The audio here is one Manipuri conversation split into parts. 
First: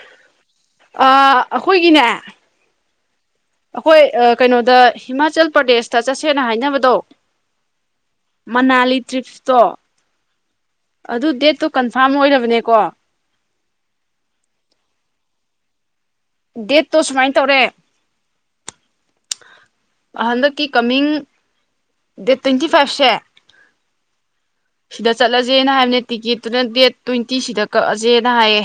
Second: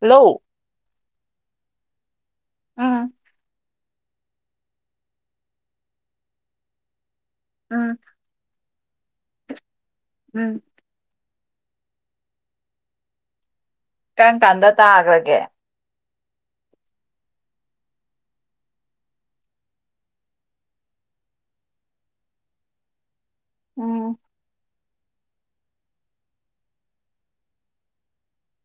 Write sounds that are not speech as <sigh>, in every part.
ꯍꯂꯣ ꯑ ꯑꯩꯈꯣꯏꯒꯤꯅꯦ ꯑꯪ ꯑꯩꯈꯣꯏ ꯀꯩꯅꯣꯗ ꯍꯤꯃꯥꯆꯜ ꯄ꯭ꯔꯗꯦꯁꯇ ꯆꯠꯁꯦꯅ ꯍꯥꯏꯅꯕꯗꯣ ꯎꯝ ꯃꯅꯥꯂꯤ ꯇ꯭ꯔꯤꯞꯁꯇꯣ ꯎꯝ ꯑꯗꯨ ꯗꯦꯠ ꯑꯗꯨꯨ ꯀꯟꯐꯥꯔꯝ ꯑꯣꯏꯔꯕꯅꯦꯀꯣ ꯀꯔꯝ ꯀꯥꯟꯗ ꯇꯥꯈꯔ꯭ ꯒꯦ ꯗꯦꯠꯇꯣ ꯁꯨꯃꯥꯏ ꯇꯧꯔꯦ ꯍꯟꯗꯛꯀꯤ ꯀꯃꯤꯡ ꯗꯦꯠ ꯇ꯭ꯋꯦꯟꯇꯤ ꯐꯥꯏꯚꯁꯦ ꯎꯝ ꯁꯤꯗ ꯆꯠꯂꯖꯦꯅ ꯍꯥꯏꯕꯅꯦ ꯇꯤꯀꯦꯠꯇꯨꯅ ꯗꯦꯠ ꯇ꯭ꯋꯦꯟꯇꯤ ꯁꯤꯗ ꯀꯛꯑꯁꯦꯅ ꯍꯥꯏꯌꯦ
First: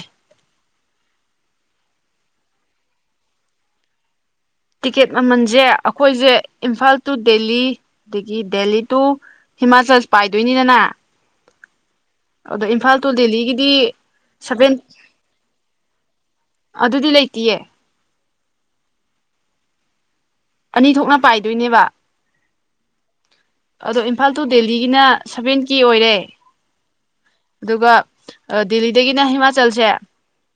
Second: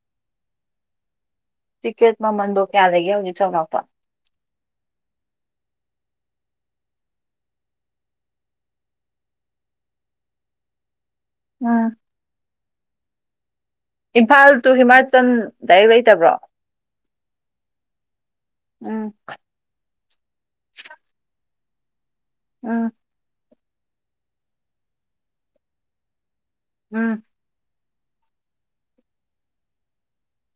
ꯇꯤꯀꯦꯠ ꯃꯃꯟꯗꯣ ꯀꯌꯥ ꯂꯩꯒꯦ ꯍꯧꯖꯤꯛ ꯆꯥꯎꯔꯥꯛꯄ ꯇꯤꯛꯀꯦꯠ ꯃꯃꯜꯖꯦ ꯑꯩꯈꯣꯏꯁꯦ ꯏꯝꯐꯥꯜ ꯇꯨ ꯗꯦꯜꯂꯤ ꯑꯗꯒꯤ ꯗꯦꯜꯂꯤ ꯇꯨ ꯍꯤꯃꯥꯆꯜ ꯄꯥꯏꯗꯣꯏꯅꯤꯅꯅ ꯎꯝ ꯑꯗꯣ ꯏꯝꯐꯥꯜ ꯇꯨ ꯗꯦꯜꯂꯤꯒꯤ ꯏꯝꯐꯥꯜ ꯇꯨ ꯍꯤꯃꯥꯆꯜ ꯗꯥꯏꯔꯦꯛ ꯂꯩꯇꯕ꯭ꯔꯣ ꯑꯗꯨꯗꯤ ꯂꯩꯇꯦꯌꯦ ꯎꯝ ꯑꯅꯤ ꯊꯣꯛꯅ ꯄꯥꯏꯗꯣꯏꯅꯦꯕ ꯎꯝ ꯑꯗꯣ ꯏꯝꯐꯥꯜ ꯇꯨ ꯗꯦꯜꯂꯤꯒꯤꯅ ꯁꯚꯦꯟ ꯀꯦ ꯑꯣꯏꯔꯦ ꯎꯝ ꯑꯗꯨꯒ ꯗꯦꯜꯂꯤꯗꯒꯤꯅ ꯍꯤꯃꯥꯆꯜꯁꯦ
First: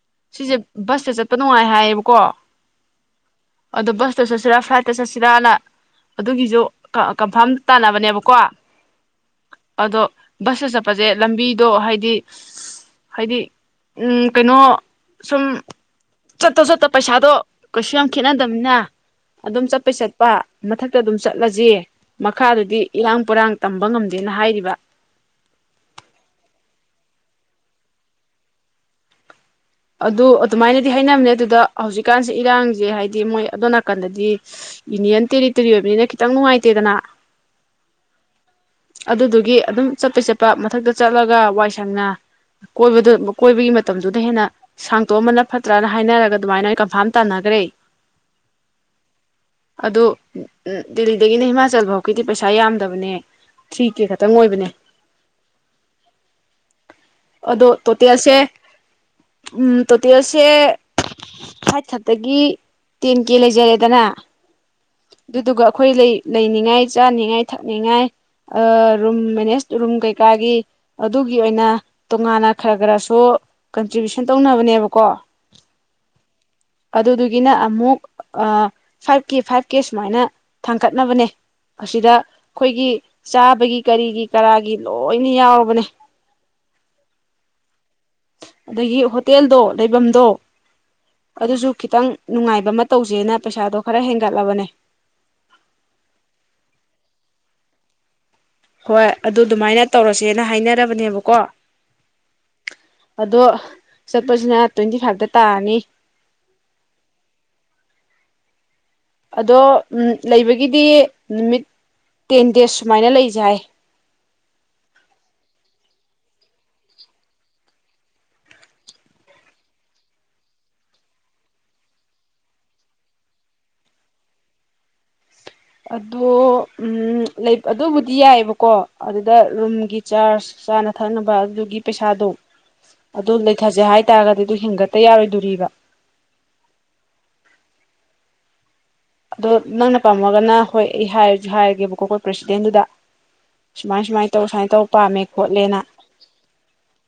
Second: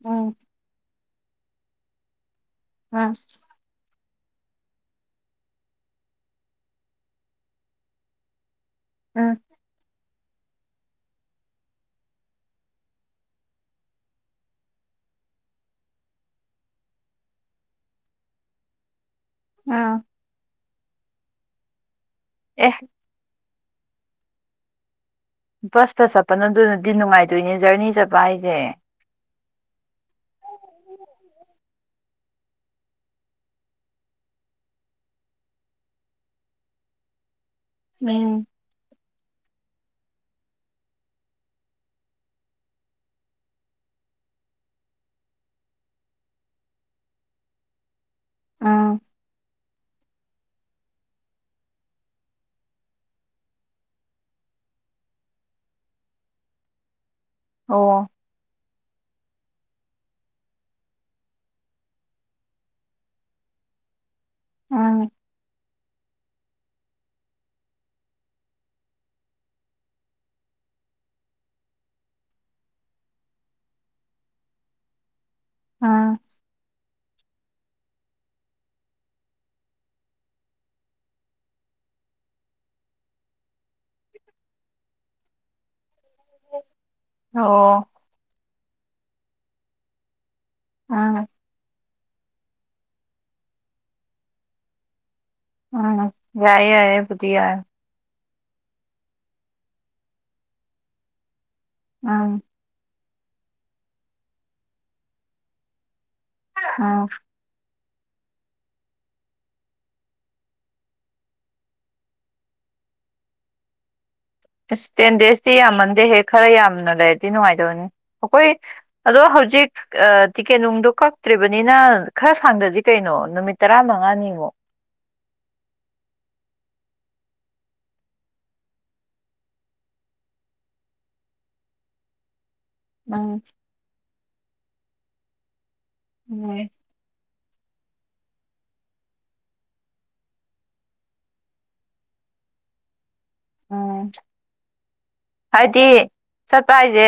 ꯎꯝ ꯁꯤꯁꯦ ꯕꯁ ꯗ ꯆꯠꯄ ꯅꯨꯡꯉꯥꯏ ꯍꯥꯏꯌꯦꯕꯀꯣ ꯎꯝ ꯑꯗꯣ ꯕꯁꯇ ꯆꯠꯁꯤꯔꯥ ꯐ꯭ꯂꯥꯏꯠꯇ ꯆꯠꯁꯤꯔꯥꯅ ꯑꯗꯨꯒꯤꯁꯨ ꯀꯟꯐꯥꯝ ꯇꯥꯟꯅꯕꯅꯦꯕꯀꯣ ꯎꯝ ꯑꯗꯣ ꯕꯁꯇ ꯆꯠꯄꯁꯦ ꯂꯝꯕꯤꯗꯣ ꯍꯥꯏꯗꯤ ꯍꯥꯏꯗꯤ ꯎꯝ ꯀꯩꯅꯣ ꯁꯨꯝ ꯆꯠꯇ ꯆꯠꯇ ꯄꯩꯁꯥꯗꯣ ꯀꯩꯁꯨ ꯌꯥꯝ ꯈꯦꯠꯅꯗꯕꯅ ꯑꯗꯨꯝ ꯎꯝ ꯆꯠꯄꯩ ꯆꯠꯄ ꯃꯊꯛꯇ ꯑꯗꯨꯝ ꯆꯠꯂꯁꯤ ꯑꯦ ꯃꯈꯥꯗꯨꯗꯤ ꯏꯔꯥꯡ ꯄꯨꯔꯥꯡ ꯇꯝꯕ ꯉꯝꯗꯦꯅ ꯍꯥꯏꯔꯤꯕ ꯕꯁꯇ ꯆꯠꯄ ꯅ ꯑꯗꯨꯅꯗꯤ ꯅꯨꯡꯉꯥꯏꯗꯣꯏꯅꯦ ꯖꯔꯅꯤ ꯆꯠꯄ ꯍꯥꯏꯁꯦ ꯑꯗꯨ ꯑꯗꯨꯃꯥꯏꯅꯗꯤ ꯍꯥꯏꯅꯕꯅꯦ ꯑꯗꯨ ꯑꯗ ꯍꯧꯖꯤꯛꯀꯥꯟꯁꯦ ꯏꯔꯥꯡꯁꯦ ꯍꯥꯏꯗꯤ ꯃꯣꯏ ꯑꯗꯣ ꯅꯥꯀꯟꯗꯗꯤ ꯌꯨꯅꯤꯌꯟ ꯇꯦꯔꯤꯇꯣꯔꯤ ꯑꯣꯏꯕꯅꯤꯅ ꯈꯤꯇꯪ ꯅꯨꯡꯉꯥꯏꯇꯦꯗꯅ ꯎꯝ ꯑꯗꯨꯗꯨꯒꯤ ꯑꯗꯨꯝ ꯆꯠꯄꯩ ꯆꯠꯄ ꯃꯊꯛꯇ ꯆꯠꯂꯒ ꯋꯥꯏ ꯁꯪꯅ ꯀꯣꯏꯕꯗꯨ ꯀꯣꯏꯕꯒꯤ ꯃꯇꯝꯗꯨꯗ ꯍꯦꯟꯅ ꯁꯥꯡꯇꯣꯛꯑꯝꯕꯅ ꯐꯠꯇ꯭ꯔꯥꯅ ꯍꯥꯏꯅꯔꯒ ꯑꯗꯨꯃꯥꯏꯅ ꯀꯟꯐꯥꯝ ꯇꯥꯟꯅꯈ꯭ꯔꯦ ꯑꯥ ꯑꯗꯨ ꯗꯦꯜꯂꯤꯗꯒꯤꯅ ꯍꯤꯃꯥꯆꯜ ꯐꯥꯎꯒꯤꯗꯤ ꯄꯩꯁꯥ ꯌꯥꯝꯗꯕꯅꯦ ꯊ꯭ꯔꯤ ꯀꯦ ꯈꯛꯇꯪ ꯑꯣꯏꯕꯅꯦ ꯑꯗꯣ ꯑꯣ ꯇꯣꯇꯦꯜꯁꯦ ꯎꯝ ꯇꯣꯇꯦꯜꯁꯦ ꯐꯥꯏꯠ ꯊꯔꯠꯇꯒꯤ ꯇꯦꯟ ꯀꯦ ꯂꯩꯖꯔꯦꯗꯅ ꯎꯝ ꯑꯗꯨꯗꯨꯒ ꯑꯩꯈꯣꯏ ꯂꯩ ꯂꯩꯅꯤꯡꯉꯥꯏ ꯆꯥꯅꯤꯡꯉꯥꯏ ꯊꯛꯅꯤꯡꯉꯥꯏ ꯔꯨꯝ ꯃꯦꯅꯦꯖ ꯔꯨꯝ ꯀꯩꯀꯥꯒꯤ ꯑꯗꯨꯒꯤ ꯑꯣꯏꯅ ꯇꯣꯉꯥꯟꯅ ꯈꯔ ꯈꯔꯁꯨ ꯀꯟꯇ꯭ꯔꯤꯕꯨꯁꯟ ꯍ ꯇꯧꯅꯕꯅꯦꯕꯀꯣ ꯑꯝ ꯑꯗꯨꯗꯨꯒꯤꯅ ꯑꯃꯨꯛ ꯐꯥꯏꯚ ꯀꯦ ꯐꯥꯏꯚ ꯀꯦ ꯁꯨꯃꯥꯏꯅ ꯊꯥꯡꯒꯠꯅꯕꯅꯦ ꯑꯁꯤꯗ ꯑꯩꯈꯣꯏꯒꯤ ꯆꯥꯕꯒꯤ ꯀꯔꯤꯒꯤ ꯀꯔꯥꯒꯤ ꯂꯣꯏꯅ ꯌꯥꯎꯔꯕꯅꯦ ꯑꯣ ꯑꯗꯨꯗꯒꯤ ꯍꯣꯇꯦꯜꯗꯣ ꯂꯩꯐꯝꯗꯣ ꯎꯝ ꯑꯗꯨꯗꯁꯨ ꯈꯤꯇꯪ ꯅꯨꯡꯉꯥꯏꯕ ꯑꯃ ꯇꯧꯁꯦꯅ ꯄꯩꯁꯥꯗꯣ ꯈꯔ ꯍꯦꯟꯒꯠꯂꯕꯅꯦ ꯎꯝ ꯌꯥꯌꯦ ꯌꯥꯏꯕꯨꯗꯤꯌꯥ ꯍꯣꯏ ꯑꯗꯨ ꯑꯗꯨꯃꯥꯏꯅ ꯇꯧꯔꯁꯦꯅ ꯍꯥꯏꯅꯔꯕꯅꯦꯕꯀꯣ ꯑꯥ ꯑꯗꯣ ꯆꯠꯄꯁꯤꯅ ꯇ꯭ꯋꯦꯟꯇꯤ ꯐꯥꯏꯚꯇ ꯇꯥꯔꯅꯤ ꯑꯥ ꯑꯗꯣ ꯂꯩꯕꯒꯤꯗꯤ ꯅꯨꯃꯤꯠ ꯇꯦꯟ ꯗꯦꯖ ꯁꯨꯃꯥꯏꯅ ꯂꯩꯖꯥꯏ ꯑꯁ ꯇꯦꯟ ꯗꯦꯖꯇꯤ ꯌꯥꯝꯃꯟꯗꯦꯍꯦꯛ ꯈꯔ ꯌꯥꯝꯅ ꯂꯩꯔꯗꯤ ꯅꯨꯡꯉꯥꯏꯗꯕꯅꯤ ꯑꯩꯈꯣꯏ ꯑꯗꯣ ꯍꯧꯖꯤꯛ ꯇꯤꯀꯦꯠ ꯅꯨꯡꯗꯣ ꯀꯛꯇ꯭ꯔꯤꯕꯅꯤꯅ ꯈꯔ ꯁꯥꯡꯗꯗꯤ ꯀꯩꯅꯣ ꯅꯨꯃꯤꯠ ꯇꯔꯥ ꯃꯉꯥꯅꯤ ꯑꯃꯨꯛ ꯑꯗꯨ ꯑꯗꯨꯕꯨꯗꯤ ꯌꯥꯏꯑꯕꯀꯣ ꯑꯗꯨꯗ ꯔꯨꯝꯒꯤ ꯆꯥꯔꯖ ꯆꯥꯅ ꯊꯛꯅꯕ ꯑꯗꯨꯒꯤ ꯄꯩꯁꯥꯗꯣ ꯑꯗꯨ ꯎꯝ ꯂꯩꯊꯁꯦ ꯍꯥꯏꯦ ꯍꯥꯏꯇꯥꯔꯒꯗꯤ ꯑꯗꯨ ꯍꯤꯡꯒꯠꯇ ꯌꯥꯔꯣꯏꯗꯣꯔꯤꯕ ꯎꯝ ꯑꯗꯣ ꯅꯪꯅ ꯄꯥꯝꯃꯒꯅ ꯍꯣꯏ ꯑꯩ ꯍꯥꯏꯔꯒꯦꯕꯀꯣ ꯑꯩꯈꯣꯏ ꯄ꯭ꯔꯦꯁꯤꯗꯦꯟꯗꯨꯗ ꯃꯃꯥꯏ ꯎꯝ ꯁꯃꯥꯏ ꯇ ꯁꯥꯏ ꯇ ꯄꯝꯃꯦ ꯍꯥꯏꯗꯤ ꯆꯠꯄ ꯍꯥꯏꯁꯦ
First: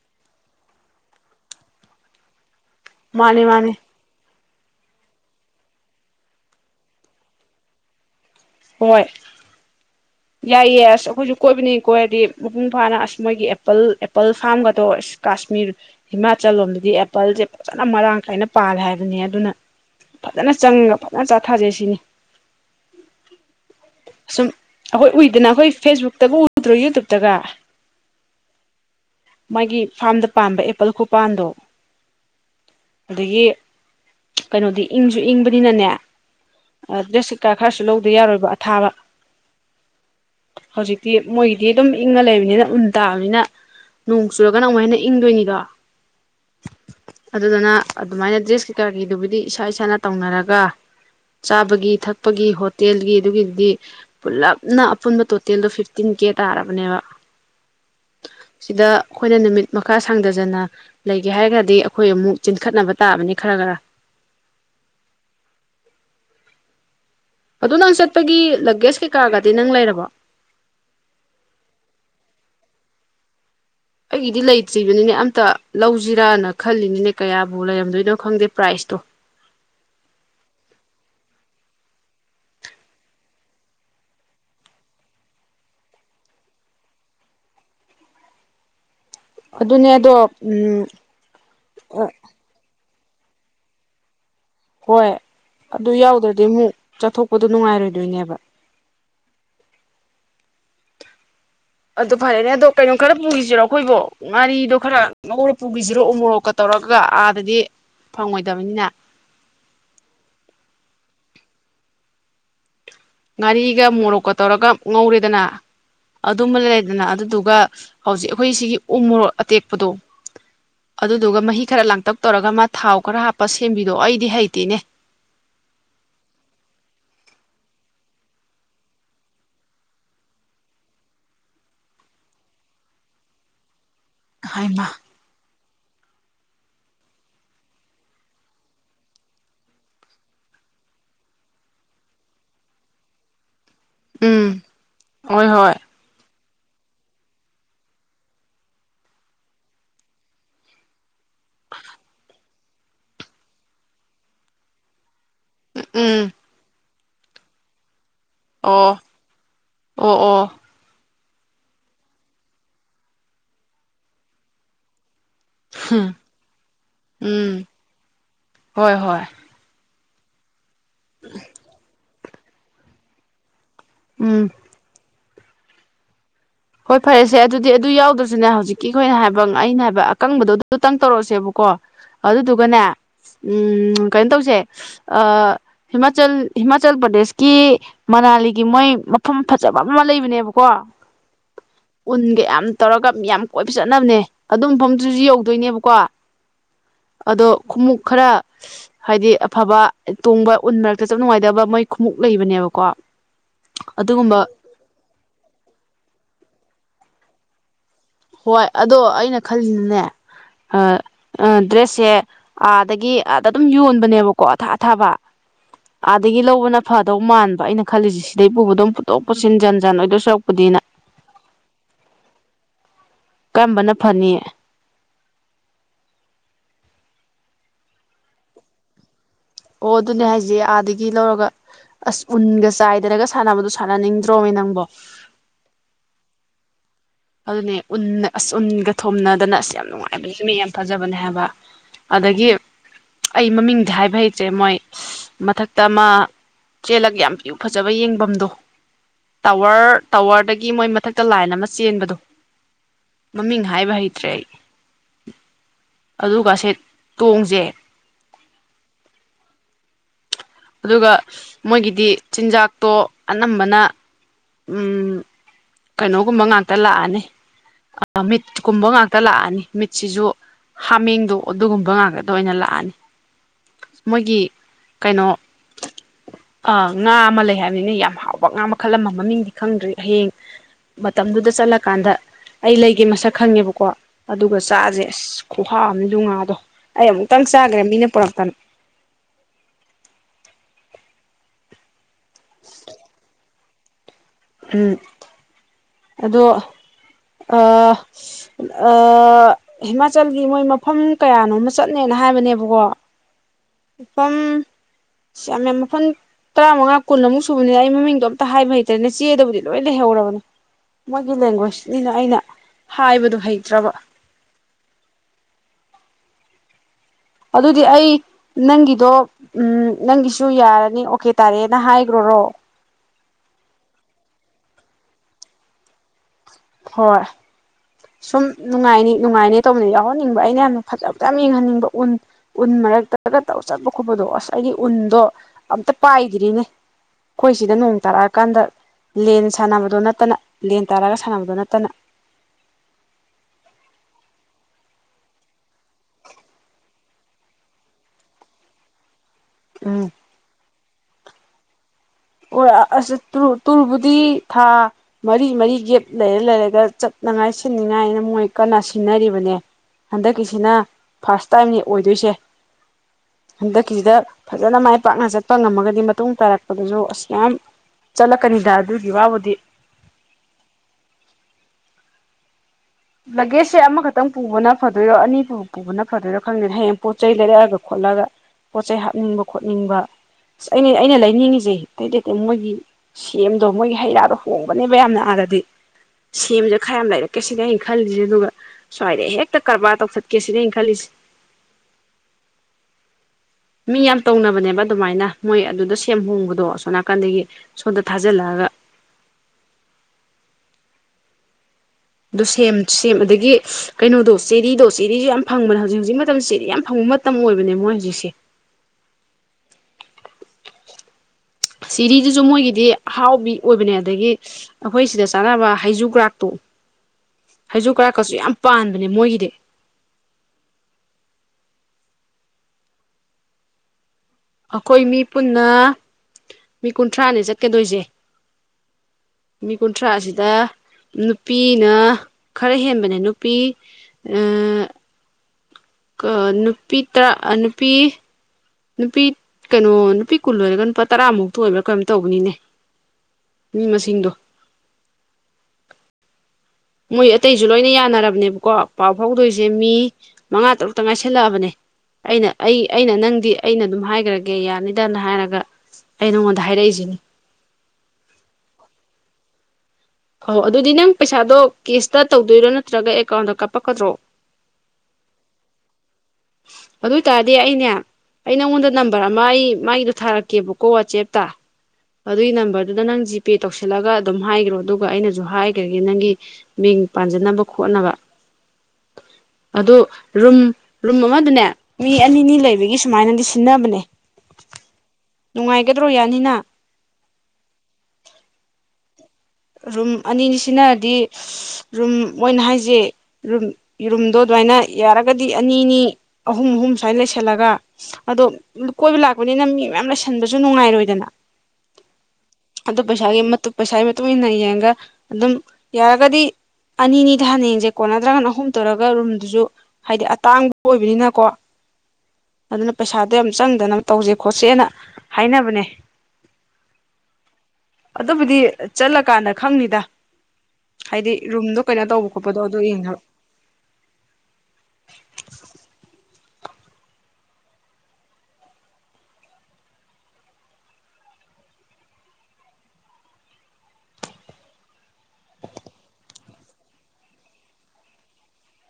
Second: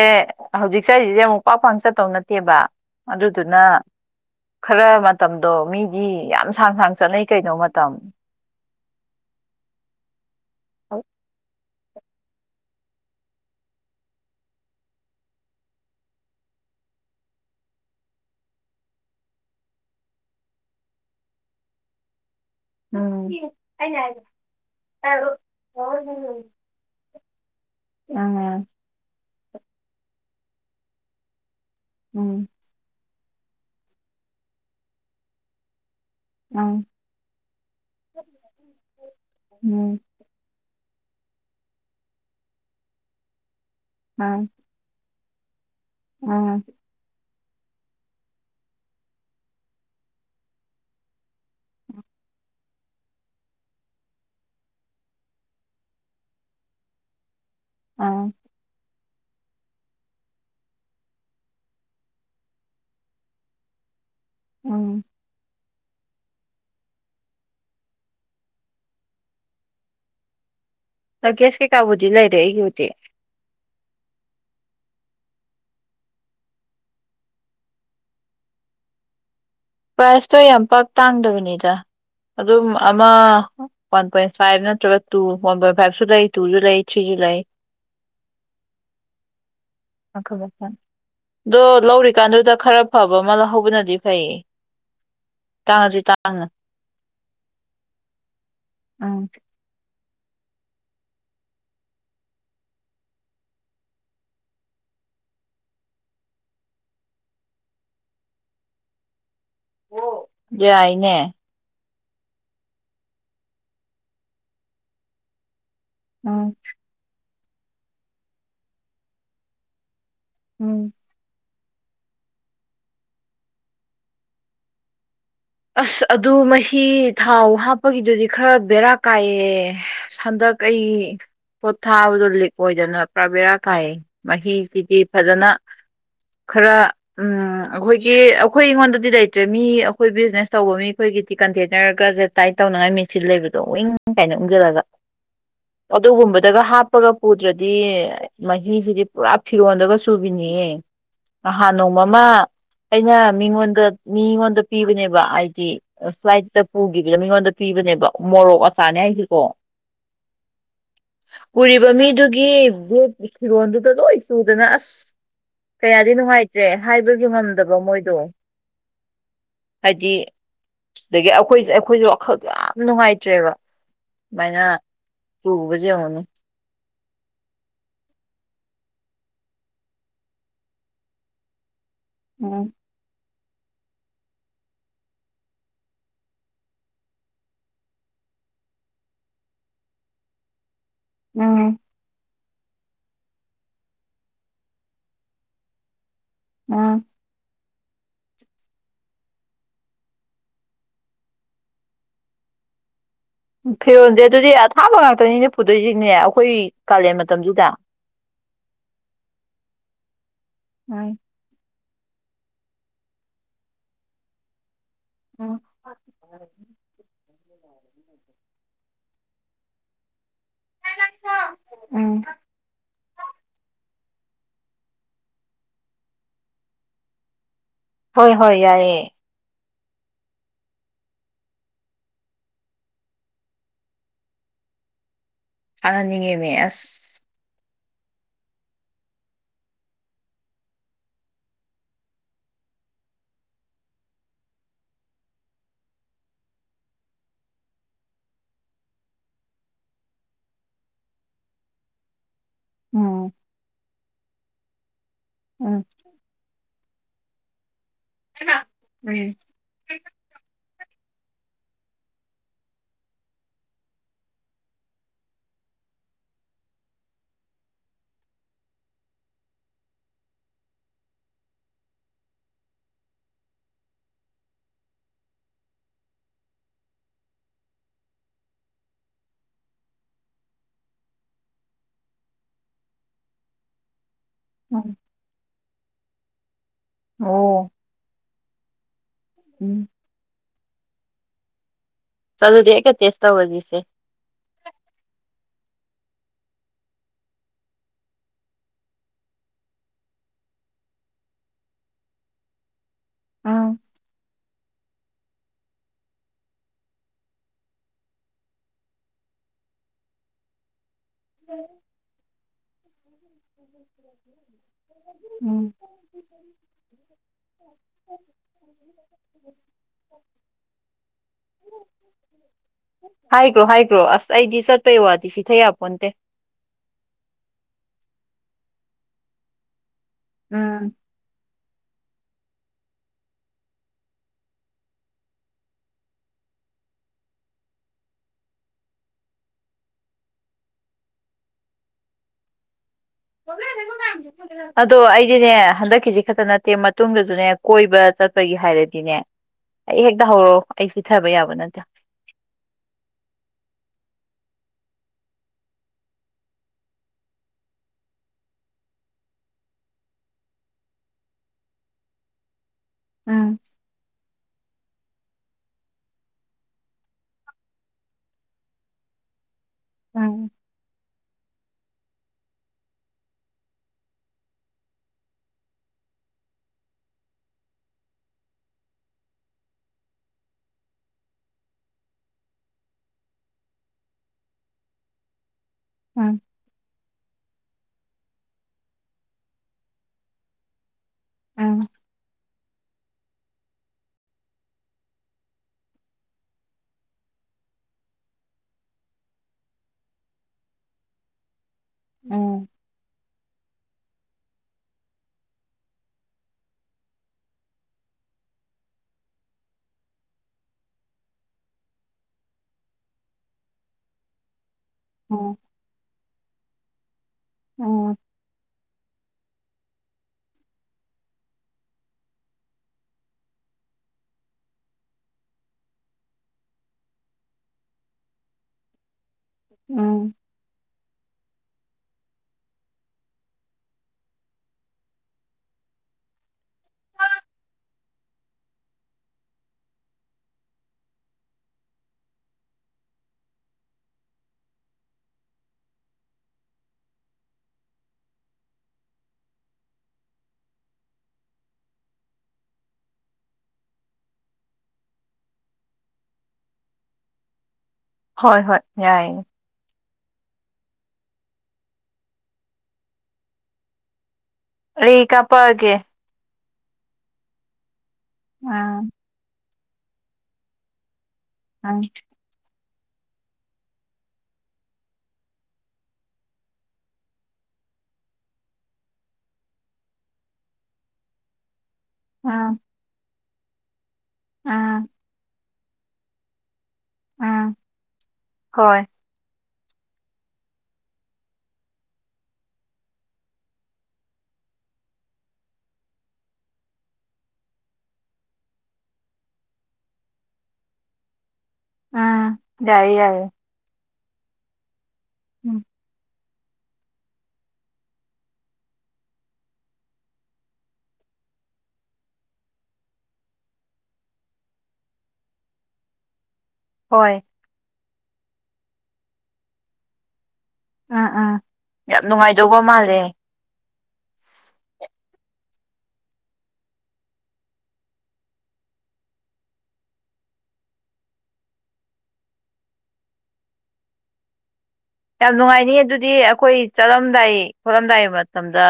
ꯍꯧꯖꯤꯛ ꯆꯠꯂꯤ ꯁꯦ ꯑꯃꯨꯛ ꯄꯥꯛ ꯄꯥꯛꯅ ꯆꯠꯇꯧ ꯅꯠꯇꯦꯕ꯫ ꯃꯥꯅꯦ ꯑꯗꯨꯗꯨꯅ ꯃꯥꯅꯦ ꯈꯔ ꯃꯇꯝ꯫ ꯗꯣ ꯃꯤꯗꯤ ꯌꯥꯝ ꯁꯥꯡ ꯁꯥꯡ ꯆꯠꯅꯩ ꯀꯩꯅꯣ ꯃꯇꯝ꯫ ꯍꯣꯏ꯫ ꯌꯥꯏꯌꯦ ꯑꯁ ꯑꯈꯣꯏꯁꯨ ꯀꯣꯏꯕꯅꯤ ꯀꯣꯏꯔꯗꯤ ꯃꯄꯨꯡ ꯐꯥꯅ ꯑꯁ ꯃꯣꯏꯒꯤ ꯑꯦꯄꯜ ꯑꯦꯄꯜ ꯐꯥꯔꯝꯒꯗꯣ ꯑꯁ ꯀꯥꯁꯃꯤꯔ ꯍꯤꯃꯥꯆꯜ ꯂꯣꯝꯗꯗꯤ ꯑꯦꯄꯜꯁꯦ ꯐꯖꯅ ꯃꯔꯥꯡ ꯀꯥꯏꯅ ꯄꯥꯜꯂꯦ ꯍꯥꯏꯕꯅꯦ ꯑꯗꯨꯅ ꯐꯖꯅ ꯆꯪꯒ ꯐꯖꯅ ꯆꯥꯊꯖꯦ ꯁꯤꯅꯤ꯫ ꯁꯨꯝ <unintelligible> ꯑꯩꯈꯣꯏ ꯎꯏꯗꯅ ꯑꯩꯈꯣꯏ ꯐꯦꯁꯕꯨꯛꯇ <inaudible> ꯎꯗ꯭ꯔꯣ ꯌꯨ ꯇꯨꯞꯇꯒ꯫ <unintelligible> ꯃꯥꯒꯤ ꯐꯥꯔꯝꯗ ꯄꯥꯟꯕ ꯑꯦꯄꯜ ꯈꯨꯄꯥꯟꯗꯣ꯫ ꯎꯝ꯫ ꯑꯗꯒꯤ ꯀꯩꯅꯣꯗꯤ ꯏꯪꯁꯨ ꯏꯪꯕꯅꯤꯅꯅꯦ꯫ ꯎꯝ ꯗ꯭ꯔꯦꯁ ꯀꯩꯀꯥ ꯈꯔꯁꯨ ꯂꯧꯗ ꯌꯥꯔꯣꯏꯕ ꯑꯊꯥꯕ꯫ ꯎꯝ ꯍꯧꯖꯤꯛꯇꯤ ꯃꯣꯏꯒꯤꯗꯤ ꯑꯗꯨꯝ ꯏꯪꯉ ꯂꯩꯕꯅꯤꯅ ꯎꯟ ꯇꯥꯕꯅꯤꯅ꯫ ꯅꯣꯡ ꯎꯝ ꯆꯨꯔꯒꯅ ꯑꯃꯨꯛꯍꯦꯟꯅ꯫ ꯏꯪꯗꯣꯏꯅꯤꯗꯣ꯫ ꯎꯝ꯫ ꯑꯗꯨꯗꯨꯅ ꯑꯗꯨꯃꯥꯏꯅ ꯗ꯭ꯔꯦꯁ ꯀꯩꯀꯥ ꯀꯩꯗꯨꯕꯨꯗꯤ ꯏꯁꯥ ꯏꯁꯥꯅ ꯇꯧꯅꯔꯒ ꯆꯥꯕꯒꯤ ꯊꯛꯄꯒꯤ ꯍꯣꯇꯦꯜꯒꯤ ꯑꯗꯨꯒꯤꯗꯨꯗꯤ꯫ ꯄꯨꯂꯞꯅ ꯑꯄꯨꯟꯕ ꯇꯣꯇꯦꯜꯗꯣ ꯐꯤꯐꯇꯤꯟ ꯀꯦ ꯇꯥꯔꯕꯅꯦꯕ꯫ ꯑꯥ꯫ ꯁꯤꯗ ꯑꯩꯈꯣꯏꯅ ꯅꯨꯃꯤꯠ ꯃꯈꯥ ꯁꯥꯡꯗꯖꯅ ꯂꯩꯒꯦ ꯍꯥꯏꯔꯒꯗꯤ ꯑꯩꯈꯣꯏ ꯑꯃꯨꯛ ꯆꯤꯟꯈꯠꯅꯕ ꯇꯥꯕꯅꯤ ꯈꯔ ꯈꯔ꯫ ꯎꯝ꯫ ꯑꯗꯨ ꯅꯪ ꯆꯠꯄꯒꯤ ꯂꯒꯦꯖ ꯀꯩꯀꯥꯒꯗꯤ ꯅꯪ ꯂꯩꯔꯕꯣ꯫ ꯂꯒꯦꯖ ꯀꯩꯀꯥꯕꯨꯗꯤ ꯂꯩꯔꯦ ꯑꯩꯒꯤꯕꯨꯗꯤ꯫ ꯑꯩꯒꯤꯗꯤ ꯂꯩꯇ꯭ꯔꯤꯕꯅꯤꯅꯦ ꯑꯝꯇ ꯂꯧꯁꯤꯔꯥꯅ ꯈꯜꯂꯤꯅꯤꯅꯦ ꯀꯌꯥꯕꯨ ꯂꯩꯔꯝꯗꯣꯏꯅꯣ ꯈꯪꯗꯦ ꯄ꯭ꯔꯥꯏꯖꯇꯣ꯫ ꯄ꯭ꯔꯥꯏꯁꯇꯣ ꯌꯥꯝ ꯄꯥꯛ ꯇꯥꯡꯗꯕꯅꯤꯗ ꯑꯗꯨꯝ ꯑꯃ ꯋꯥꯟ ꯄꯣꯏꯟ ꯐꯥꯏꯚ ꯅꯠꯇ꯭ꯔꯒ ꯇꯨ ꯋꯥꯟ ꯄꯣꯏꯟ ꯐꯥꯏꯚꯁꯨ ꯂꯩ ꯇꯨꯁꯨ ꯂꯩ ꯊ꯭ꯔꯤꯁꯨ ꯂꯩ꯫ ꯑꯗꯨꯅꯦ ꯑꯗꯣ ꯎꯝ ꯑꯗꯣ ꯂꯧꯔꯤꯀꯥꯟꯗꯨꯗ ꯈꯔ ꯐꯕ ꯑꯃ ꯂꯧꯍꯧꯕꯅꯗꯤ ꯐꯩꯌꯦ꯫ ꯍꯣꯏ ꯑꯗꯨ ꯇꯥꯡꯉꯁꯨ ꯌꯥꯎꯗ꯭ꯔꯗꯤ ꯇꯥꯡꯅ ꯑꯃꯨꯛ ꯆꯠꯊꯣꯛꯄꯗꯣ ꯅꯨꯡꯉꯥꯏꯔꯣꯏꯗꯣꯏꯅꯦꯕ꯫ ꯎꯝ꯫ ꯑꯗꯨ ꯐꯔꯦꯅꯦ ꯑꯗꯣ ꯀꯩꯅꯣ ꯈꯔ ꯄꯨꯈꯤꯁꯤꯔꯣ ꯑꯩꯈꯣꯏꯕꯨ ꯉꯥꯔꯤꯗꯣ ꯈꯔ ꯉꯧꯔ ꯄꯨꯈꯤꯁꯤꯔꯣ ꯎꯃꯣꯔꯣꯛꯀ ꯇꯧꯔꯒ ꯑꯥꯗꯗꯤ ꯐꯪꯉꯣꯏꯗꯕꯅꯤꯅ꯫ ꯑꯣ ꯌꯥꯏꯅꯦ꯫ ꯉꯥꯔꯤꯒ ꯃꯣꯔꯣꯛꯀ ꯇꯧꯔꯒ ꯉꯧꯔꯦꯗꯅ꯫ ꯎꯝ ꯑꯗꯨꯃ ꯂꯩꯗꯅ ꯑꯗꯨꯗꯨ ꯑꯗꯨꯒ ꯍꯧꯖꯤꯛ ꯑꯩꯈꯣꯏ ꯁꯤꯒꯤ ꯎ ꯃꯣꯔꯣꯛ ꯑꯇꯦꯛꯄꯗꯣ꯫ ꯎꯝ ꯑꯗꯗꯨꯒ ꯃꯍꯤ꯫ ꯈꯔ ꯂꯥꯡꯇꯛ ꯇꯧꯔꯒ ꯃꯥ ꯊꯥꯎ ꯈꯔ ꯍꯥꯞꯄ ꯁꯦꯝꯕꯤꯗꯣ ꯑꯩꯗꯤ ꯍꯩꯇꯦꯅꯦ ꯑꯁ ꯑꯗꯨ ꯃꯍꯤ ꯊꯥꯎ ꯍꯥꯞꯄꯒꯤꯗꯨꯗꯤ ꯈꯔ ꯕꯦꯔꯥ ꯀꯥꯏꯑ ꯍꯟꯗꯛ ꯑꯩ ꯄꯣꯊꯥꯕꯗꯣ ꯂꯤꯛ ꯑꯣꯏꯗꯅ ꯄꯨꯔꯥ ꯕꯦꯔꯥ ꯀꯥꯏꯌꯦ ꯍꯥꯏꯃ ꯃꯍꯤꯁꯤꯗꯤ ꯐꯖꯅ ꯈꯔ ꯎꯝ ꯑꯩꯈꯣꯏꯒꯤ ꯑꯩꯈꯣꯏ ꯑꯩꯉꯣꯟꯗꯗꯤ ꯂꯩꯇ꯭ꯔꯦ ꯃꯤ ꯑꯩꯈꯣꯏ ꯕꯤꯅꯦꯁ ꯇꯧꯕ ꯃꯤ ꯑꯩꯈꯣꯏꯒꯤꯗꯤ ꯀꯟꯇꯦꯅꯔꯒꯁꯦ ꯇꯥꯏꯠ ꯇꯧꯅꯉꯥꯏ ꯃꯦꯆꯤꯟ ꯂꯩꯕꯗꯣ ꯑ ꯎꯋꯤꯡ ꯀꯥꯏꯅ ꯎꯝ ꯎꯟꯁꯤꯜꯂꯒ ꯍꯣꯏ ꯍꯣꯏ ꯑꯗꯨꯒꯨꯝꯕ ꯗꯒ ꯍꯥꯞꯄꯒ ꯄꯨꯗ꯭ꯔꯗꯤ ꯃꯍꯤꯁꯤꯗꯤ ꯄꯨꯔꯥ ꯐꯤꯔꯣꯟꯜꯗꯒ ꯆꯨꯕꯤꯅꯤꯌꯦ ꯅꯍꯥꯟ ꯅꯣꯡꯃ ꯑꯃ ꯑꯩꯅ ꯃꯤꯉꯣꯟꯗ ꯃꯤꯉꯣꯟꯗ ꯄꯤꯕꯅꯦꯕ ꯍꯥꯏꯗꯤ ꯎꯝ ꯁꯋꯥꯏꯠꯇ ꯄꯒ ꯃꯤꯉꯣꯟꯗ ꯄꯤꯕꯅꯦꯕꯣ ꯃꯣꯔꯣꯛ ꯑꯆꯥꯥꯅꯤ ꯑꯣ ꯍꯥꯏꯁꯤꯀꯣ ꯑꯣ ꯑꯣ ꯎꯔꯤꯕ ꯃꯤꯗꯨꯒꯤ ꯠ ꯐꯤꯔꯣꯟꯜꯗꯨꯗ ꯂꯣꯏ ꯆꯨꯗꯅ ꯑꯁ ꯀꯌꯥꯗꯤ ꯅꯨꯡꯉꯥꯏꯇ꯭ꯔꯦ ꯍꯥꯏꯕꯒꯤ ꯎꯝ ꯉꯝꯗꯕ ꯃꯣꯏꯗꯣ ꯍꯣꯏ ꯍꯣꯏ ꯍꯧꯖꯤ ꯑꯗꯒꯤ ꯑꯩꯈꯣꯏꯁ ꯑꯩꯈꯣꯏꯁꯨ ꯋꯥꯈꯜ ꯌꯥꯝ ꯅꯨꯡꯉꯥꯏꯇ꯭ꯔꯦꯕ ꯎꯝ ꯃꯅ ꯇꯨꯕꯖꯤ ꯌꯥꯋꯥꯅꯤ ꯍꯣꯏ ꯐꯔꯦꯁꯦ ꯑꯗꯨꯗꯤ ꯑꯗꯨ ꯌꯥꯎꯗ꯭ꯔꯁꯨꯅꯦ ꯍꯧꯖꯤꯛꯀꯤ ꯑꯩꯈꯣꯏꯅ ꯍꯥꯏꯕ ꯑꯩꯅ ꯍꯥꯏꯕ ꯑꯀꯪꯕꯗꯣ ꯑꯗꯨꯇꯪ ꯇꯧꯔꯛꯁꯦꯕꯀꯣ ꯑꯗꯨ ꯑꯗꯨ ꯎꯝ ꯇꯗꯨꯒꯅꯦ ꯎꯝ ꯀꯩꯅꯣ ꯇꯧꯁꯦ ꯍꯤꯃꯥꯆꯜ ꯍꯤꯃꯥꯆꯜ ꯄ꯭ꯔꯗꯦꯁꯀꯤ ꯃꯅꯥꯂꯤꯒꯤ ꯃꯣꯏ ꯃꯐꯝ ꯐꯖꯕ ꯑꯃ ꯂꯩꯕꯅꯦꯕꯀꯣ ꯎꯝ ꯟ ꯀꯌꯥꯝ ꯇꯧꯔꯒ ꯃꯤ ꯌꯥꯝ ꯀꯣꯏꯕ ꯆꯠꯅꯕꯅꯦ ꯑꯗꯨ ꯃꯐꯝꯗꯨꯁꯨ ꯌꯧꯗꯣꯏꯅꯦꯕꯀꯣ ꯑꯝ ꯈꯎꯨꯞ ꯈꯔ ꯍꯥꯏꯗꯤ ꯑꯐꯕ ꯇꯣꯡꯕ ꯎꯟ ꯃꯔꯛꯇ ꯆꯞ ꯅꯨꯡꯉꯥꯏꯇꯕ ꯃꯣꯏ ꯈꯨꯎꯞ ꯂꯩꯕꯅꯦꯕꯀꯣ ꯎ ꯐꯤꯔꯣꯜꯗꯤꯦ ꯑꯗꯨꯒꯨꯝꯕ ꯑꯗꯨꯗꯤ ꯑꯊꯥꯕ ꯉꯥꯛꯇꯅꯤꯅꯦ ꯐꯨꯗꯣꯏꯁꯤꯅꯦ ꯑꯩꯈꯣꯏ ꯦ ꯃꯇꯝꯗꯨꯗ ꯍꯣꯏ ꯑꯗꯣ ꯑꯩꯅ ꯈꯜꯂꯤꯅꯅꯦ ꯎꯝ ꯗ꯭ꯔꯦꯁ ꯁꯦ ꯑꯗꯒꯤ ꯑꯗ ꯑꯗꯨꯝ ꯌꯣꯟꯕꯅꯦꯕꯀꯣ ꯊꯕ ꯎꯝ ꯑꯗꯒꯤ ꯂꯧꯕꯅ ꯐꯗꯧ ꯃꯥꯟ ꯑꯗ ꯑꯩꯅ ꯈꯜꯂꯤꯁꯤ ꯁꯤꯗꯩ ꯄꯨꯕꯨ ꯑꯗꯨꯝ ꯄꯨꯊꯣꯛ ꯄꯨꯁꯤꯟꯖꯟꯖꯟ ꯑꯣꯏꯗ ꯁꯛ ꯎꯝ ꯀꯔꯝꯕꯅ ꯐꯅꯤꯌꯦ ꯍꯣꯏ ꯍꯣꯏ ꯌꯥꯏꯑꯌꯦ ꯑꯣ ꯑꯗꯨꯅꯦ ꯍꯥꯏꯁꯦ ꯑꯥꯗꯒꯤ ꯂꯧꯔꯒ ꯑꯁ ꯎꯟꯒ ꯆꯥꯏꯗꯅꯒ ꯁꯥꯟꯅꯕꯗꯣ ꯁꯥꯟꯅꯅꯤꯡꯗ꯭ꯔꯣꯅꯦ ꯅꯪꯕꯣ ꯀꯔꯅꯤꯉꯦꯃꯦ ꯑꯁ ꯑꯗꯨꯅꯦꯟꯅ ꯑꯁ ꯎꯟꯒ ꯊꯣꯝꯅꯗꯅ ꯑꯁ ꯌꯥꯝ ꯅꯨꯡꯉꯥꯏꯕ ꯃꯤ ꯌꯥꯝ ꯐꯖꯕꯅꯦ ꯍꯥꯏꯕ ꯑꯗꯒꯤ ꯑꯩ ꯃꯃꯤꯡꯗꯤ ꯍꯥꯏꯕ ꯍꯩꯁꯦ ꯃꯣꯏ ꯃꯊꯛꯇ ꯑꯃ ꯆꯦꯜꯂꯒ ꯌꯥꯝ ꯄꯤꯌꯨ ꯐꯖꯕ ꯌꯦꯡꯐꯝꯗꯣ ꯇꯥꯋꯔ ꯇꯥꯋꯔꯗꯒꯤ ꯃꯣꯏ ꯃꯊꯛꯇ ꯂꯥꯏꯟ ꯑꯃ ꯆꯦꯟꯕꯗꯣ ꯎꯝ ꯃꯃꯤꯡ ꯉꯍꯥꯏꯕꯍꯤ ꯇꯦ ꯎꯝ ꯑꯗꯨꯒ ꯁꯦꯠ ꯇꯣꯡꯁꯦ ꯎꯝ ꯑꯗꯨꯒ ꯃꯣꯏꯒꯤꯗꯤ ꯆꯤꯟꯖꯥꯛꯇꯣ ꯑꯅꯝꯕꯅ ꯎ ꯀꯩꯅꯣꯒꯨꯝꯕ ꯉꯥꯛꯇ ꯂꯥꯛꯑꯅꯤ ꯃꯤꯠꯀꯨꯝꯕ ꯉꯥꯛꯇ ꯂꯥꯛꯑꯅꯤ ꯃꯤꯠꯁꯤꯁꯨ ꯍꯥꯃꯦꯡꯗꯣ ꯑꯗꯨꯒꯨꯝꯕ ꯉꯥꯛꯇꯇ ꯑꯣꯏꯅ ꯂꯥꯛꯑꯅꯤ ꯃꯣꯏꯒꯤ ꯀꯩꯅꯣ ꯑ ꯉꯥ ꯑꯃ ꯂꯩ ꯍꯥꯏꯕꯅꯤꯅ ꯌꯥꯝ ꯍꯥꯎꯕ ꯉꯥ ꯃꯈꯜ ꯑꯃ ꯃꯃꯤꯡꯗꯤ ꯈꯪꯗ꯭ꯔꯤ ꯍꯌꯦꯡ ꯃꯇꯝꯗꯨꯗ ꯆꯠꯂꯀꯥꯟꯗ ꯑꯩ ꯂꯩꯒꯦ ꯃꯁꯛ ꯈꯪꯉꯦꯕꯀꯣ ꯑꯗꯨꯒ ꯎꯝ ꯆꯥꯁꯦ ꯈꯣꯡꯍꯥꯞ ꯑꯝꯗꯨ ꯉꯥꯗꯣ ꯑꯩ ꯑꯃꯨꯛꯇꯪ ꯑꯣ ꯆꯥꯈ꯭ꯔꯦ ꯃꯤꯅ ꯄꯨꯔꯛ ꯇꯟ ꯎꯝ ꯆꯠꯂꯗꯤ ꯍꯀꯇꯦꯁ ꯇꯧꯔꯁꯤꯁꯦ ꯎꯝ ꯑꯗꯣ ꯍꯤꯃꯥꯆꯜꯒꯤ ꯃꯣꯏ ꯃꯐꯝ ꯀꯌꯥꯅꯣꯃ ꯆꯠꯅꯦꯅ ꯍꯥꯏꯕꯅꯦꯕꯀꯣ ꯎꯝ ꯏꯄꯝ ꯁꯤ ꯌꯥꯝ ꯌꯥꯝ ꯃꯐꯝ ꯇꯔꯥ ꯃꯉꯥ ꯀꯨꯟꯃꯨꯛ ꯁꯨꯕꯅꯤꯅ ꯑꯩ ꯃꯃꯤꯡꯗꯣ ꯑꯝꯇ ꯍꯥꯏꯕ ꯍꯩꯇꯔꯦꯅꯦ ꯆꯦꯗꯕꯨꯗꯤ ꯂꯣꯏ ꯂꯩꯍꯧꯔꯕꯅꯦ ꯃꯣꯏꯒꯤ ꯂꯦꯡꯒ꯭ꯋꯦꯖꯅꯤꯅ ꯑꯩꯅ ꯍꯥꯏꯕꯗꯣ ꯍꯩꯇ꯭ꯔꯕ ꯎꯝ ꯑꯗꯨꯗꯤ ꯑꯩ ꯅꯪꯒꯤꯗꯣ ꯎꯝ ꯅꯪꯒꯤꯁꯨ ꯌꯥꯔꯅꯤ ꯑꯣꯀꯦ ꯇꯥꯔꯦꯅ ꯍꯥꯏꯈ꯭ꯔꯔꯣ ꯍꯥꯏꯈ꯭ꯔꯣ ꯍꯥꯏꯈ꯭ꯔꯣ ꯑꯁ ꯑꯩꯗꯤ ꯆꯠꯄꯩ ꯋꯥꯗꯤ ꯁꯤꯊꯌꯥꯄꯣꯟꯇꯦ ꯍꯣꯏ ꯁꯨꯝ ꯅꯨꯡꯉꯥꯏꯅꯤ ꯅꯨꯡꯉꯥꯏꯅꯤ ꯇꯧꯕꯅꯦ ꯌꯥꯎꯋ ꯈꯅꯤꯡꯕ ꯑꯩꯅ ꯌꯥꯝꯅ ꯎꯝ ꯐꯖ ꯐꯖ ꯌꯥꯝ ꯌꯦꯡꯍꯟꯅꯤꯡꯕ ꯎꯟ ꯎꯟ ꯃꯔꯛꯇꯒ ꯇꯧꯔ ꯆꯠꯄ ꯈꯣꯠꯄꯗꯣ ꯑꯁ ꯑꯩꯗꯤ ꯎꯟꯗꯣ ꯑꯝꯇ ꯄꯥꯏꯗ꯭ꯔꯤꯅꯦ ꯑꯩꯈꯣꯏ ꯁꯤꯗ ꯅꯣꯡ ꯇꯥꯔꯛꯑꯀꯥꯟꯗ ꯂꯦꯟ ꯁꯥꯟꯅꯕꯗꯣ ꯅꯠꯇꯅ ꯂꯦꯟ ꯇꯥꯔꯛꯒ ꯁꯥꯟꯅꯕꯗꯣ ꯅꯠꯇꯅ ꯑꯗꯣ ꯑꯩꯗꯤꯅꯦ ꯍꯟꯗꯛꯀꯤꯁꯦ ꯈꯛꯇ ꯅꯠꯇꯦ ꯃꯇꯨꯡꯗꯁꯨꯅꯦ ꯀꯣꯏꯕ ꯆꯠꯄꯒꯤ ꯍꯥꯏꯔꯗꯤꯅꯦ ꯑꯩ ꯎꯝ ꯍꯦꯒꯗ ꯍꯔꯣ ꯑꯩꯁꯤ ꯆꯠꯊꯕ ꯌꯥꯕ ꯅꯠꯇꯦ ꯑꯣ ꯑꯁ ꯇꯨꯔꯕꯨꯗꯤ ꯊꯥ ꯃꯔꯤ ꯃꯔꯤ ꯒꯦꯞ ꯂꯩꯔ ꯂꯩꯔꯒ ꯆꯠꯅꯉꯥꯏ ꯁꯤꯟꯅꯤꯉꯥꯏꯅ ꯃꯣꯏ ꯀꯟꯅ ꯁꯤꯟꯅꯔꯤꯕꯅꯦ ꯍꯟꯗꯛꯀꯤꯁꯤꯅ ꯐꯥꯔꯁ ꯇꯥꯏꯝꯅꯤ ꯑꯣꯏꯗꯣꯏꯁꯦ ꯎꯝ ꯍꯗ ꯀꯁꯤꯗ ꯐꯖꯅ ꯃꯥꯏ ꯄꯥꯛꯅ ꯆꯠꯄ ꯉꯝꯃꯒꯗꯤ ꯃꯇꯨꯡ ꯇꯥꯔꯛꯄꯗꯁꯨ ꯑꯁ ꯃꯌꯥꯝ ꯆꯠꯂꯛꯀꯅꯤꯗ ꯑꯗꯨꯒꯤ ꯋꯥꯕꯨꯗꯤ ꯎꯝ ꯂꯒꯦꯖꯁꯦ ꯑꯃꯈꯛꯇꯪ ꯄꯨꯕꯅ ꯐꯗꯣꯏꯔꯣ ꯑꯅꯤ ꯄꯨ ꯄꯨꯕꯅ ꯐꯗꯣꯏꯔꯣ ꯈꯪꯗꯦ ꯍꯌꯦꯡ ꯄꯣꯠꯆꯩ ꯂꯩꯔꯛꯑꯒ ꯈꯣꯠꯂꯒ ꯄꯣꯠꯆꯩ ꯍꯥꯞꯅꯤꯡꯕ ꯈꯣꯠꯅꯤꯡꯕ ꯑ ꯑꯩꯅ ꯑꯩꯅ ꯂꯩꯅꯤꯡꯉꯤꯁꯦ ꯑꯇꯩꯇꯩ ꯑꯇꯩ ꯃꯣꯏꯒꯤ ꯁꯦꯝꯗꯣ ꯃꯣꯏꯒꯤ ꯍꯩ ꯔꯥꯗꯣ ꯍꯣꯡꯕꯅꯦꯕ ꯌꯥꯝꯅ ꯑꯥꯔꯗꯤ ꯎꯝ ꯁꯤꯁꯨꯦ ꯈꯔꯌꯥꯝ ꯌꯥꯝ ꯂꯩꯔꯛꯀꯦ ꯁꯤꯅ ꯈꯜꯂꯤꯁꯦ ꯑꯗꯨꯒ ꯁ꯭ꯋꯥꯏꯗ ꯍꯦꯛꯇ ꯀꯔꯕꯥꯔ ꯇꯧꯊꯠꯀꯦ ꯁꯤꯅꯦ ꯈꯜꯂꯤꯁꯦ ꯑ ꯃꯤ ꯌꯥꯝ ꯇꯧꯅꯕꯅꯦꯕ ꯑꯗꯨꯃꯥꯏꯅ ꯃꯣꯏ ꯑꯗꯨꯗ ꯁꯦꯝ ꯍꯣꯡꯕꯗꯣ ꯑꯁꯣꯝ ꯅꯥꯀꯟꯗꯒꯤ ꯁꯣꯝꯗ ꯊꯥꯖꯤꯜꯂꯛꯑꯒ ꯑꯗꯨ ꯎꯝ ꯁꯦꯝ ꯁꯦꯝ ꯑꯗꯒꯤ ꯀꯩꯅꯣꯗꯣ ꯆꯦꯔꯤꯗꯣ ꯆꯦꯔꯤꯁꯨ ꯌꯥꯝ ꯐꯪꯕꯅꯦ ꯍꯧꯖꯤꯛ ꯍꯧꯖꯤꯛ ꯃꯇꯝꯗ ꯆꯦꯔꯤ ꯌꯥꯝ ꯐꯪꯕ ꯃꯇꯝ ꯑꯣꯏꯕꯅꯦ ꯃꯣꯏ ꯍꯧꯖꯤꯛꯁꯦ ꯁꯤꯔꯤꯗꯨꯁꯨ ꯃꯣꯏꯒꯤꯗꯤ ꯑꯍꯥꯎꯕꯤ ꯑꯣꯏꯕꯅꯦ ꯑꯗꯒꯤ ꯑꯩꯈꯣꯏ ꯁꯤꯗ ꯎꯝ ꯆꯥꯅꯕ ꯍꯩꯖꯨ ꯒ꯭ꯔꯥꯛꯇꯣ ꯍꯩꯖꯨ ꯀꯔꯥꯛ ꯎꯝ ꯀꯁꯨ ꯌꯥꯝ ꯄꯥꯟꯕꯅꯦ ꯃꯣꯏꯒꯤꯗꯤ ꯑꯩꯈꯣꯏ ꯃꯤ ꯄꯨꯟꯅ ꯃꯤ ꯀꯨꯟꯊ꯭ꯔꯥꯅꯦ ꯆꯠꯀꯗꯣꯏꯁꯦ ꯃꯤ ꯎꯝ ꯀꯨꯟꯊ꯭ꯔꯥꯁꯤꯗ ꯅꯨꯄꯤꯅ ꯈꯔ ꯍꯦꯟꯕꯅꯦ ꯅꯨꯄꯤ ꯅꯨꯄꯤ ꯇꯔꯥ ꯅꯨꯄꯤ ꯅꯨꯄꯤ ꯀꯩꯅꯣ ꯅꯨꯄꯤ ꯀꯨꯟ ꯂꯣꯏꯔꯒ ꯅꯨꯄꯥ ꯇꯔꯥꯃꯨꯛꯇ ꯑꯣꯏꯕ꯭ꯔꯥ ꯀꯔꯤꯝ ꯇꯧꯕꯅꯤꯅꯦ ꯃꯤ ꯃꯁꯤꯡꯗꯣ ꯃꯣꯏ ꯑꯇꯩꯁꯨ ꯂꯣꯏꯅ ꯌꯥꯅꯔꯕꯅꯦꯕꯀꯣ ꯄꯥꯎ ꯐꯥꯎꯗꯣꯏꯁꯦ ꯃꯤ ꯃꯉꯥ ꯇꯔꯨꯛꯇ ꯉꯥꯏꯁꯤꯜꯂꯛꯑꯕꯅꯦ ꯑꯩꯅ ꯑꯩ ꯑꯩꯅ ꯅꯪꯗꯤ ꯑꯩꯅ ꯑꯗꯨꯝ ꯍꯥꯏꯈ꯭ꯔꯒꯦ ꯌꯥꯅꯤꯗꯅ ꯍꯥꯏꯔꯒ ꯑꯩ ꯅꯉꯣꯟꯗ ꯍꯥꯏꯔꯛꯏꯁꯤꯅꯤ ꯍꯣꯏ ꯍꯣꯏ ꯌꯥꯏ ꯍ ꯑꯗꯨꯗꯤ ꯅꯪ ꯄꯩꯁꯥꯗꯣ ꯀꯦꯁꯇ ꯇꯧꯗꯣꯏꯔꯣ ꯅꯠꯇ꯭ꯔꯒ ꯑꯦꯀꯥꯎꯟꯗ ꯀꯥꯞꯄꯛꯀꯗ꯭ꯔꯣ ꯑ ꯀꯄꯑꯒꯦ ꯑꯗꯨ ꯑꯣꯏ ꯇꯔꯗꯤ ꯑꯩꯅꯦ ꯑꯩ ꯅꯪꯉꯣꯟꯗ ꯎꯝ ꯅꯝꯕꯔ ꯑꯃ ꯑꯩ ꯃꯥꯒꯤꯗꯣ ꯊꯥꯔꯛꯀꯦꯕꯀꯣ ꯑꯆꯦꯞ ꯑꯗꯨ ꯎꯝ ꯑꯗꯨꯏ ꯅꯝꯕꯔ ꯑꯗꯨꯗ ꯅꯪ ꯖꯤꯄꯦ ꯇꯧꯁꯤꯜꯂꯒ ꯑꯗꯨꯝ ꯍꯥꯏꯈ꯭ꯔꯣ ꯑꯗꯨꯒ ꯑꯩꯅꯁꯨ ꯍꯥꯏꯈ꯭ꯔꯒꯦ ꯅꯪꯒꯤ ꯃꯤꯡ ꯄꯥꯟꯖꯅꯕ ꯈꯣꯠꯅꯕ ꯑꯗꯨ ꯔꯨꯝ ꯔꯨꯝ ꯑꯃꯗꯅꯦ ꯃꯤ ꯑꯅꯤꯅꯤ ꯂꯩꯕꯒꯤ ꯁꯨꯃꯥꯏꯅꯗꯤ ꯅꯥꯕꯅꯦ ꯑꯥ ꯅꯨꯡꯉꯥꯏꯒꯗ꯭ꯔꯣ ꯌꯥꯅꯤꯅ ꯎꯝ ꯍꯣꯏ ꯔꯨꯝ ꯑꯅꯤꯅꯤ ꯁꯤꯅꯔꯗꯤ ꯔꯨꯝ ꯃꯣꯏꯅ ꯍꯥꯏꯁꯦ ꯔꯨꯝꯗꯣ ꯑꯗꯨꯃꯥꯏꯅ ꯌꯥꯔꯒꯗꯤ ꯑꯅꯤꯅꯤ ꯑꯍꯨꯝ ꯑꯍꯨꯝ ꯁꯨꯃꯥꯏꯅ ꯂꯩꯁꯜꯂꯒ ꯑꯗꯣ ꯀꯣꯏꯕ ꯂꯥꯛꯄꯅꯤꯅ ꯃꯤ ꯃꯌꯥꯝ ꯂꯩꯁꯟꯕꯁꯨ ꯅꯨꯡꯉꯥꯏꯔꯣꯏꯗꯅ ꯎꯝ ꯑꯗꯨ ꯌꯥꯏꯌꯦ ꯄꯩꯁꯥ ꯌꯥꯏꯌꯦ <unintelligible> ꯄꯩꯁꯥ ꯇꯨꯃꯤꯟꯅꯥ ꯌꯦꯉꯒ ꯑꯗꯨꯝ ꯎꯝ ꯌꯥꯔꯒꯗꯤ ꯑꯅꯤꯅꯤꯗ ꯍꯟꯅ ꯌꯦꯡꯁꯦꯀꯣ ꯅꯠꯇ꯭ꯔꯒꯅ ꯑꯍꯨꯝ ꯇꯧꯔꯒ ꯔꯨꯝꯗꯨꯁꯨ ꯍꯥꯏꯗꯤ ꯑꯇꯥꯡꯕ ꯑꯣꯏꯕꯅꯤꯅꯀꯣ ꯑꯗꯨꯅ ꯄꯩꯁꯥꯗꯣ ꯌꯥꯝ ꯆꯪꯗꯅ ꯇꯧꯁꯦ ꯈꯣꯠꯁꯦꯅ ꯍꯥꯏꯅꯕꯅꯦ ꯍꯣꯏ ꯑꯗꯨꯕꯨꯗꯤ ꯆꯠꯂꯀꯥꯟꯗ ꯈꯪꯅꯤꯗ ꯎꯝ ꯍꯥꯏꯗꯤ ꯎꯝ ꯔꯨꯝꯗꯣ ꯀꯩꯅꯣ ꯌꯥꯝ ꯇꯧꯕ ꯈꯣꯠꯄꯗꯣ ꯑꯗꯨ ꯅꯨꯡꯉꯥꯏꯗꯧꯕ ꯃꯥꯜꯂꯦ ꯌꯦꯡꯅꯕ <unintelligible> ꯌꯥꯝ ꯅꯨꯡꯉꯥꯏꯅꯤ ꯑꯗꯨꯗꯤ ꯑꯩꯈꯣꯏ ꯆꯠꯂꯝꯗꯥꯏ ꯈꯣꯠꯂꯝꯗꯥꯏ ꯃꯇꯝꯗ